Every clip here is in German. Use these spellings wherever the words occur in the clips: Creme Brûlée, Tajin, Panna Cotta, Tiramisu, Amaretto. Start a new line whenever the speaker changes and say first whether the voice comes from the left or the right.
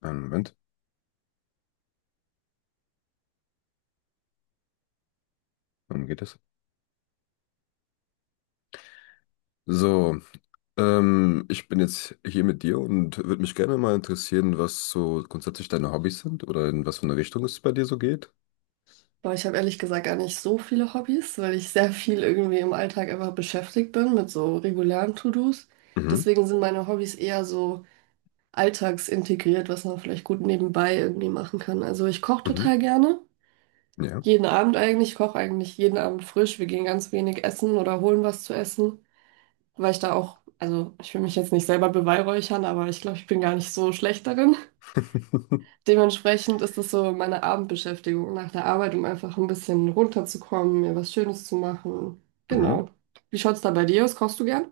left: Einen Moment, wann geht das? So, ich bin jetzt hier mit dir und würde mich gerne mal interessieren, was so grundsätzlich deine Hobbys sind oder in was für eine Richtung es bei dir so geht.
right: Boah, ich habe ehrlich gesagt gar nicht so viele Hobbys, weil ich sehr viel irgendwie im Alltag einfach beschäftigt bin mit so regulären To-Dos.
left: Mhm,
right: Deswegen sind meine Hobbys eher so alltagsintegriert, was man vielleicht gut nebenbei irgendwie machen kann. Also ich koche
left: mhm,
right: total gerne.
left: ja.
right: Jeden Abend eigentlich. Ich koche eigentlich jeden Abend frisch. Wir gehen ganz wenig essen oder holen was zu essen, weil ich da auch, also ich will mich jetzt nicht selber beweihräuchern, aber ich glaube, ich bin gar nicht so schlecht darin. Dementsprechend ist das so meine Abendbeschäftigung nach der Arbeit, um einfach ein bisschen runterzukommen, mir was Schönes zu machen.
left: Mhm.
right: Genau. Wie schaut's da bei dir aus? Kochst du gern?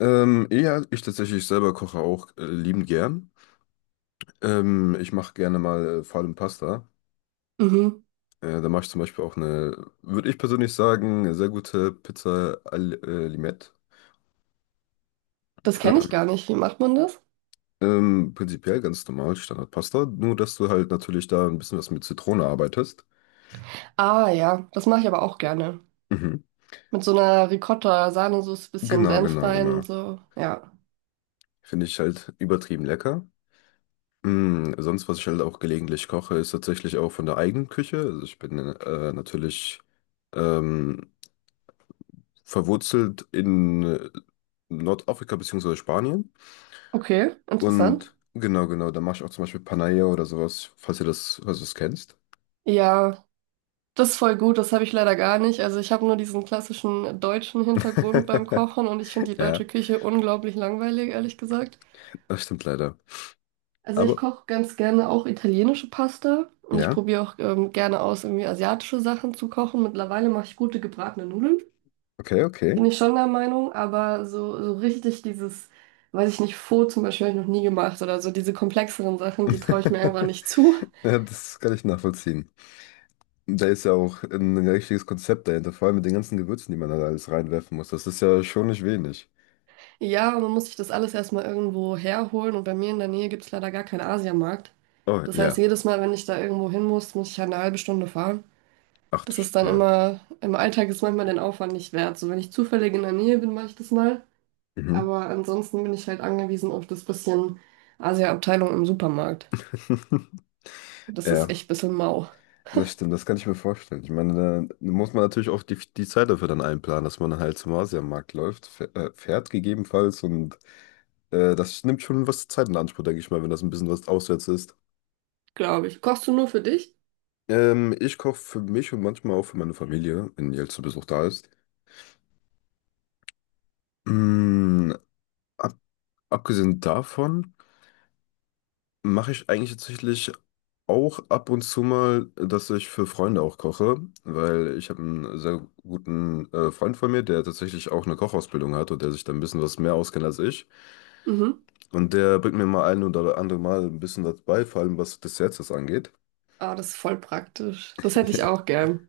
left: Ja, ich tatsächlich selber koche auch liebend gern. Ich mache gerne mal vor allem Pasta.
right: Mhm.
left: Da mache ich zum Beispiel auch eine, würde ich persönlich sagen, eine sehr gute Pizza al Limette.
right: Das kenne ich
left: Ähm,
right: gar nicht. Wie macht man das?
left: Prinzipiell ganz normal, Standardpasta, nur dass du halt natürlich da ein bisschen was mit Zitrone arbeitest.
right: Ah ja, das mache ich aber auch gerne.
left: Mhm.
right: Mit so einer Ricotta-Sahnesoße, bisschen
left: Genau,
right: Senf
left: genau,
right: rein und
left: genau.
right: so. Ja.
left: Finde ich halt übertrieben lecker. Sonst, was ich halt auch gelegentlich koche, ist tatsächlich auch von der eigenen Küche. Also ich bin natürlich ähm, verwurzelt in Nordafrika bzw. Spanien.
right: Okay, interessant.
left: Und genau, genau, da mache ich auch zum Beispiel Panaya oder sowas, falls ihr das, falls du das kennst.
right: Ja, das ist voll gut. Das habe ich leider gar nicht. Also ich habe nur diesen klassischen deutschen Hintergrund beim Kochen und ich finde die deutsche
left: Ja,
right: Küche unglaublich langweilig, ehrlich gesagt.
left: das stimmt leider.
right: Also ich
left: Aber
right: koche ganz gerne auch italienische Pasta und ich
left: ja,
right: probiere auch gerne aus, irgendwie asiatische Sachen zu kochen. Mittlerweile mache ich gute gebratene Nudeln,
left: okay, okay.
right: bin ich schon der Meinung, aber so richtig dieses, weiß ich nicht, Pho zum Beispiel habe ich noch nie gemacht oder so diese komplexeren Sachen, die traue ich mir einfach nicht zu.
left: Ja, das kann ich nachvollziehen. Da ist ja auch ein richtiges Konzept dahinter, vor allem mit den ganzen Gewürzen, die man da alles reinwerfen muss. Das ist ja schon nicht wenig.
right: Ja, und man muss sich das alles erstmal irgendwo herholen und bei mir in der Nähe gibt es leider gar keinen Asiamarkt.
left: Oh,
right: Das heißt,
left: ja.
right: jedes Mal, wenn ich da irgendwo hin muss, muss ich halt eine halbe Stunde fahren.
left: Ach du
right: Das
left: Sch
right: ist dann
left: ja.
right: immer, im Alltag ist manchmal den Aufwand nicht wert. So, wenn ich zufällig in der Nähe bin, mache ich das mal.
left: Mhm.
right: Aber ansonsten bin ich halt angewiesen auf das bisschen Asia-Abteilung im Supermarkt. Das ist
left: Ja,
right: echt ein bisschen mau,
left: das stimmt, das kann ich mir vorstellen. Ich meine, da muss man natürlich auch die Zeit dafür dann einplanen, dass man halt zum Asiamarkt läuft, fährt gegebenenfalls und das nimmt schon was Zeit in Anspruch, denke ich mal, wenn das ein bisschen was auswärts ist.
right: glaube ich. Kochst du nur für dich?
left: Ich koche für mich und manchmal auch für meine Familie, wenn die halt zu Besuch da ist. Mm, Abgesehen davon mache ich eigentlich tatsächlich auch ab und zu mal, dass ich für Freunde auch koche, weil ich habe einen sehr guten Freund von mir, der tatsächlich auch eine Kochausbildung hat und der sich da ein bisschen was mehr auskennt als ich.
right: Mhm.
left: Und der bringt mir mal ein oder andere Mal ein bisschen was bei, vor allem was Desserts das angeht.
right: Ah, das ist voll praktisch. Das hätte ich
left: Ja.
right: auch gern.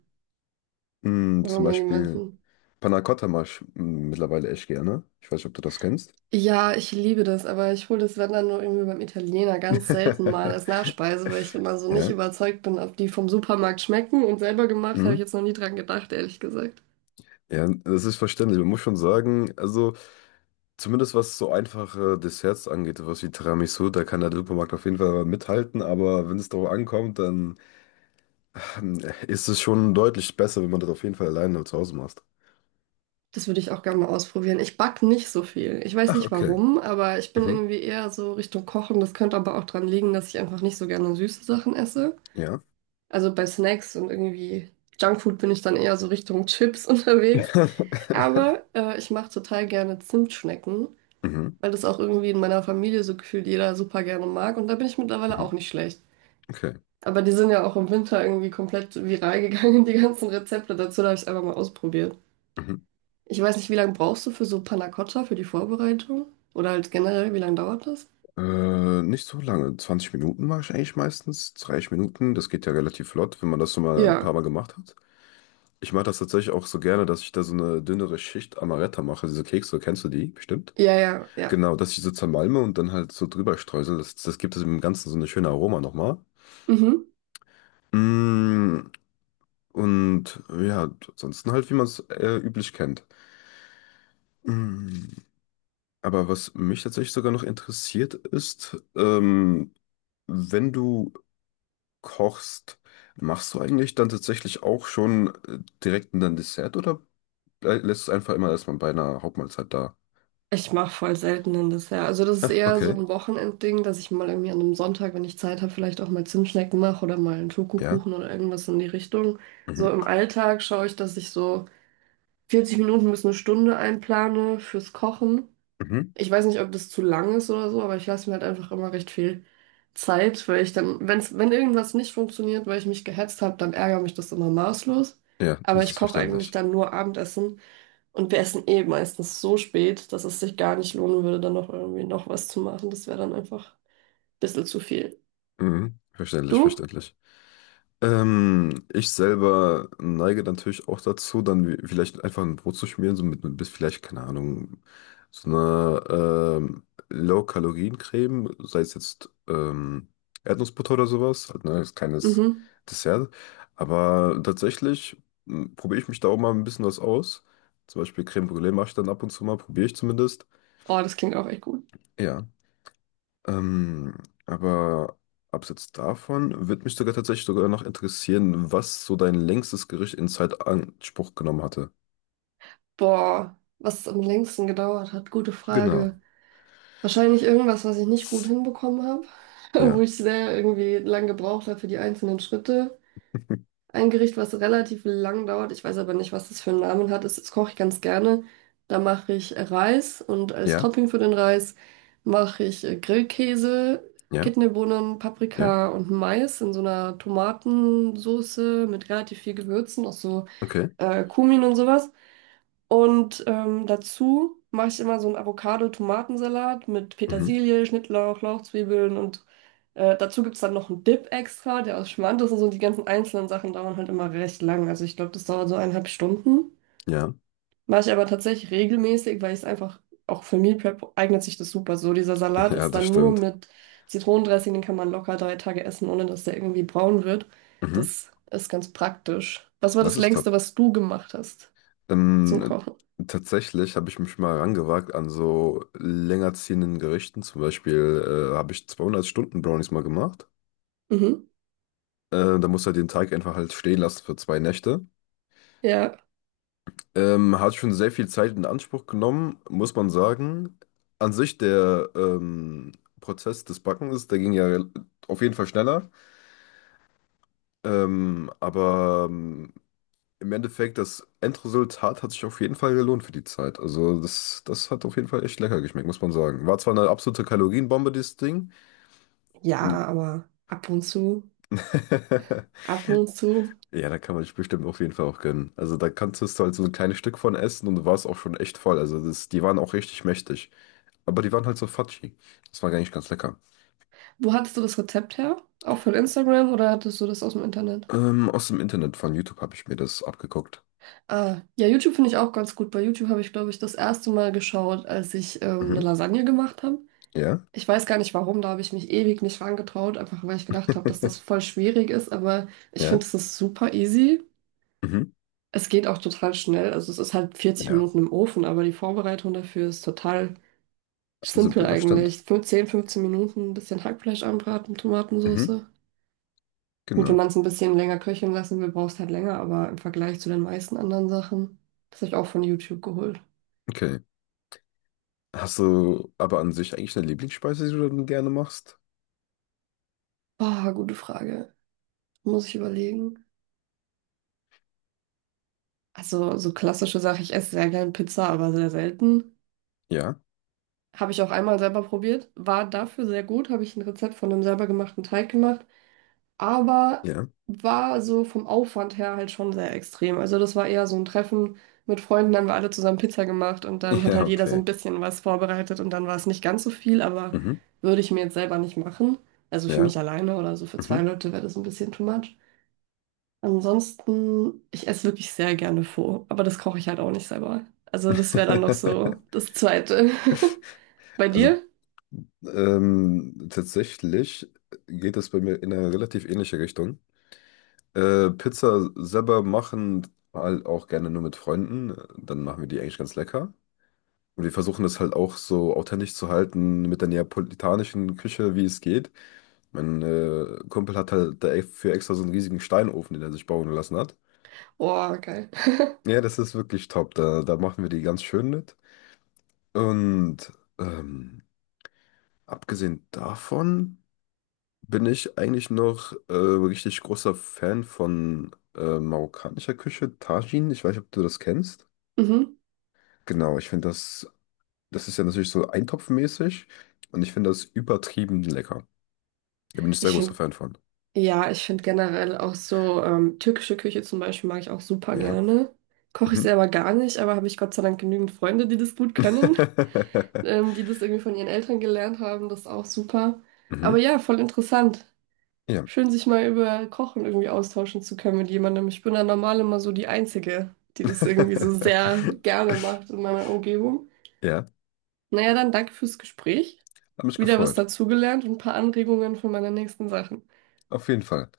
right: Oder
left: Zum
right: mal
left: Beispiel
right: jemanden.
left: Panna Cotta mache ich mittlerweile echt gerne. Ich weiß nicht, ob du das kennst.
right: Ja, ich liebe das, aber ich hole das, wenn dann nur irgendwie beim Italiener ganz selten mal als Nachspeise, weil ich immer so nicht
left: Ja.
right: überzeugt bin, ob die vom Supermarkt schmecken. Und selber gemacht habe ich
left: Mhm.
right: jetzt noch nie dran gedacht, ehrlich gesagt.
left: Ja, das ist verständlich. Man muss schon sagen, also. Zumindest was so einfache Desserts angeht, was wie Tiramisu, da kann der Supermarkt auf jeden Fall mithalten, aber wenn es darauf ankommt, dann ähm, ist es schon deutlich besser, wenn man das auf jeden Fall alleine zu Hause macht.
right: Das würde ich auch gerne mal ausprobieren. Ich back nicht so viel. Ich weiß
left: Ach,
right: nicht
left: okay.
right: warum, aber ich bin
left: Mhm.
right: irgendwie eher so Richtung Kochen. Das könnte aber auch dran liegen, dass ich einfach nicht so gerne süße Sachen esse.
left: Ja.
right: Also bei Snacks und irgendwie Junkfood bin ich dann eher so Richtung Chips unterwegs. Aber ich mache total gerne Zimtschnecken,
left: Mhm.
right: weil das auch irgendwie in meiner Familie so gefühlt jeder super gerne mag. Und da bin ich mittlerweile auch
left: Mhm.
right: nicht schlecht.
left: Okay.
right: Aber die sind ja auch im Winter irgendwie komplett viral gegangen, die ganzen Rezepte dazu. Da habe ich es einfach mal ausprobiert.
left: Mhm.
right: Ich weiß nicht, wie lange brauchst du für so Panna Cotta, für die Vorbereitung? Oder halt generell, wie lange dauert das?
left: Nicht so lange. 20 Minuten mache ich eigentlich meistens. 30 Minuten, das geht ja relativ flott, wenn man das schon mal ein paar
right: Ja,
left: Mal gemacht hat. Ich mache das tatsächlich auch so gerne, dass ich da so eine dünnere Schicht Amaretto mache. Diese Kekse, kennst du die? Bestimmt.
right: ja, ja, ja.
left: Genau, dass ich so zermalme und dann halt so drüber streusel. Das, das gibt es im Ganzen so eine schöne Aroma nochmal.
right: Mhm.
left: Mm, und ja, ansonsten halt, wie man es üblich kennt. Mm, aber was mich tatsächlich sogar noch interessiert ist, wenn du kochst, machst du eigentlich dann tatsächlich auch schon direkt ein Dessert oder lässt es einfach immer erstmal bei einer Hauptmahlzeit da?
right: Ich mache voll selten ein Dessert. Also das ist
left: Ah,
right: eher so
left: okay.
right: ein Wochenendding, dass ich mal irgendwie an einem Sonntag, wenn ich Zeit habe, vielleicht auch mal Zimtschnecken mache oder mal einen
left: Ja.
right: Schokokuchen oder irgendwas in die Richtung. So
left: Mhm.
right: im Alltag schaue ich, dass ich so 40 Minuten bis eine Stunde einplane fürs Kochen.
left: Mhm.
right: Ich weiß nicht, ob das zu lang ist oder so, aber ich lasse mir halt einfach immer recht viel Zeit, weil ich dann, wenn irgendwas nicht funktioniert, weil ich mich gehetzt habe, dann ärgert mich das immer maßlos.
left: Ja,
right: Aber
left: das
right: ich
left: ist
right: koche eigentlich
left: verständlich.
right: dann nur Abendessen und wir essen eh meistens so spät, dass es sich gar nicht lohnen würde, dann noch irgendwie noch was zu machen. Das wäre dann einfach ein bisschen zu viel.
left: Mhm. Verständlich,
right: Du?
left: verständlich. Ich selber neige natürlich auch dazu, dann vielleicht einfach ein Brot zu schmieren, so mit bis vielleicht, keine Ahnung, so einer ähm, Low-Kalorien-Creme, sei es jetzt Erdnussbutter oder sowas, halt, ne, als kleines
right: Mhm.
left: Dessert. Aber tatsächlich probiere ich mich da auch mal ein bisschen was aus. Zum Beispiel Creme Brûlée mache ich dann ab und zu mal, probiere ich zumindest.
right: Oh, das klingt auch echt gut.
left: Ja. Ähm, aber abseits davon würde mich sogar tatsächlich sogar noch interessieren, was so dein längstes Gericht in Zeit Anspruch genommen hatte.
right: Boah, was es am längsten gedauert hat, gute
left: Genau.
right: Frage. Wahrscheinlich irgendwas, was ich nicht gut hinbekommen habe, wo
left: Ja,
right: ich sehr irgendwie lang gebraucht habe für die einzelnen Schritte. Ein Gericht, was relativ lang dauert, ich weiß aber nicht, was das für einen Namen hat, das, das koche ich ganz gerne. Da mache ich Reis und als
left: ja,
right: Topping für den Reis mache ich Grillkäse,
left: ja,
right: Kidneybohnen,
left: ja.
right: Paprika und Mais in so einer Tomatensoße mit relativ viel Gewürzen, auch so
left: Okay.
right: Kumin und sowas. Und dazu mache ich immer so einen Avocado-Tomatensalat mit
left: Mhm.
right: Petersilie, Schnittlauch, Lauchzwiebeln und dazu gibt es dann noch einen Dip extra, der aus Schmand ist und so. Die ganzen einzelnen Sachen dauern halt immer recht lang. Also ich glaube, das dauert so 1,5 Stunden.
left: Ja,
right: Mache ich aber tatsächlich regelmäßig, weil ich es einfach, auch für Meal Prep eignet sich das super so. Dieser Salat
left: ja,
right: ist
left: das
right: dann nur
left: stimmt.
right: mit Zitronendressing, den kann man locker 3 Tage essen, ohne dass der irgendwie braun wird.
left: Mhm.
right: Das ist ganz praktisch. Was war
left: Das
right: das
left: ist
right: Längste,
left: top.
right: was du gemacht hast zum
left: Ähm,
right: Kochen?
left: tatsächlich habe ich mich mal rangewagt an so länger ziehenden Gerichten. Zum Beispiel habe ich 200 Stunden Brownies mal gemacht.
right: Mhm.
left: Da musst du halt den Teig einfach halt stehen lassen für zwei Nächte.
right: Ja.
left: Hat schon sehr viel Zeit in Anspruch genommen, muss man sagen. An sich der Prozess des Backens, der ging ja auf jeden Fall schneller. Aber im Endeffekt, das Endresultat hat sich auf jeden Fall gelohnt für die Zeit. Also das, das hat auf jeden Fall echt lecker geschmeckt, muss man sagen. War zwar eine absolute Kalorienbombe, dieses Ding.
right: Ja,
left: Und
right: aber ab und zu, ab und zu.
left: ja, da kann man sich bestimmt auf jeden Fall auch gönnen. Also da kannst du halt so ein kleines Stück von essen und du warst auch schon echt voll. Also das, die waren auch richtig mächtig. Aber die waren halt so fudgy. Das war gar nicht ganz lecker.
right: Wo hattest du das Rezept her? Auch von Instagram oder hattest du das aus dem Internet?
left: Aus dem Internet von YouTube habe ich mir das abgeguckt.
right: Ah, ja, YouTube finde ich auch ganz gut. Bei YouTube habe ich, glaube ich, das erste Mal geschaut, als ich eine
left: Mhm.
right: Lasagne gemacht habe.
left: Ja.
right: Ich weiß gar nicht warum, da habe ich mich ewig nicht rangetraut, einfach weil ich gedacht habe, dass das voll schwierig ist, aber ich
left: Ja.
right: finde, es ist super easy.
left: Mhm.
right: Es geht auch total schnell. Also es ist halt vierzig
left: Ja.
right: Minuten im Ofen, aber die Vorbereitung dafür ist total simpel
left: Simpel, das
right: eigentlich.
left: stimmt.
right: 10, 15 Minuten ein bisschen Hackfleisch anbraten,
left: Mhm.
right: Tomatensauce. Gut, wenn
left: Genau.
right: man es ein bisschen länger köcheln lassen will, brauchst halt länger, aber im Vergleich zu den meisten anderen Sachen, das habe ich auch von YouTube geholt.
left: Okay. Hast du aber an sich eigentlich eine Lieblingsspeise, die du dann gerne machst?
right: Ah, gute Frage. Muss ich überlegen. Also, so klassische Sache, ich esse sehr gern Pizza, aber sehr selten.
left: Ja.
right: Habe ich auch einmal selber probiert, war dafür sehr gut, habe ich ein Rezept von einem selber gemachten Teig gemacht, aber
left: Ja.
right: war so vom Aufwand her halt schon sehr extrem. Also das war eher so ein Treffen mit Freunden, dann haben wir alle zusammen Pizza gemacht und dann hat
left: Ja,
right: halt jeder so
left: okay.
right: ein bisschen was vorbereitet und dann war es nicht ganz so viel, aber
left: Mhm.
right: würde ich mir jetzt selber nicht machen. Also für
left: Ja.
right: mich alleine oder so für zwei
left: Mhm.
right: Leute wäre das ein bisschen too much. Ansonsten, ich esse wirklich sehr gerne Pho, aber das koche ich halt auch nicht selber. Also das wäre dann noch so das Zweite. Bei
left: Also
right: dir?
left: tatsächlich geht es bei mir in eine relativ ähnliche Richtung. Pizza selber machen halt auch gerne nur mit Freunden. Dann machen wir die eigentlich ganz lecker. Und wir versuchen das halt auch so authentisch zu halten mit der neapolitanischen Küche, wie es geht. Mein Kumpel hat halt dafür extra so einen riesigen Steinofen, den er sich bauen lassen hat.
right: Oh, geil.
left: Ja, das ist wirklich top. Da, da machen wir die ganz schön mit. Und ähm, abgesehen davon bin ich eigentlich noch richtig großer Fan von marokkanischer Küche, Tajin. Ich weiß nicht, ob du das kennst.
right: Mhm.
left: Genau, ich finde das, das ist ja natürlich so eintopfmäßig und ich finde das übertrieben lecker. Da bin ich sehr
right: Ich
left: großer
right: finde
left: Fan von.
right: Ja, ich finde generell auch so türkische Küche zum Beispiel mag ich auch super
left: Ja.
right: gerne. Koche ich
left: Mhm.
right: selber gar nicht, aber habe ich Gott sei Dank genügend Freunde, die das gut können, die das irgendwie von ihren Eltern gelernt haben. Das ist auch super. Aber
left: Mhm.
right: ja, voll interessant.
left: Ja.
right: Schön, sich mal über Kochen irgendwie austauschen zu können mit jemandem. Ich bin da normal immer so die Einzige, die das irgendwie so sehr gerne macht in meiner Umgebung.
left: Ja,
right: Naja, dann danke fürs Gespräch.
left: hat mich
right: Wieder was
left: gefreut.
right: dazugelernt und ein paar Anregungen für meine nächsten Sachen.
left: Auf jeden Fall.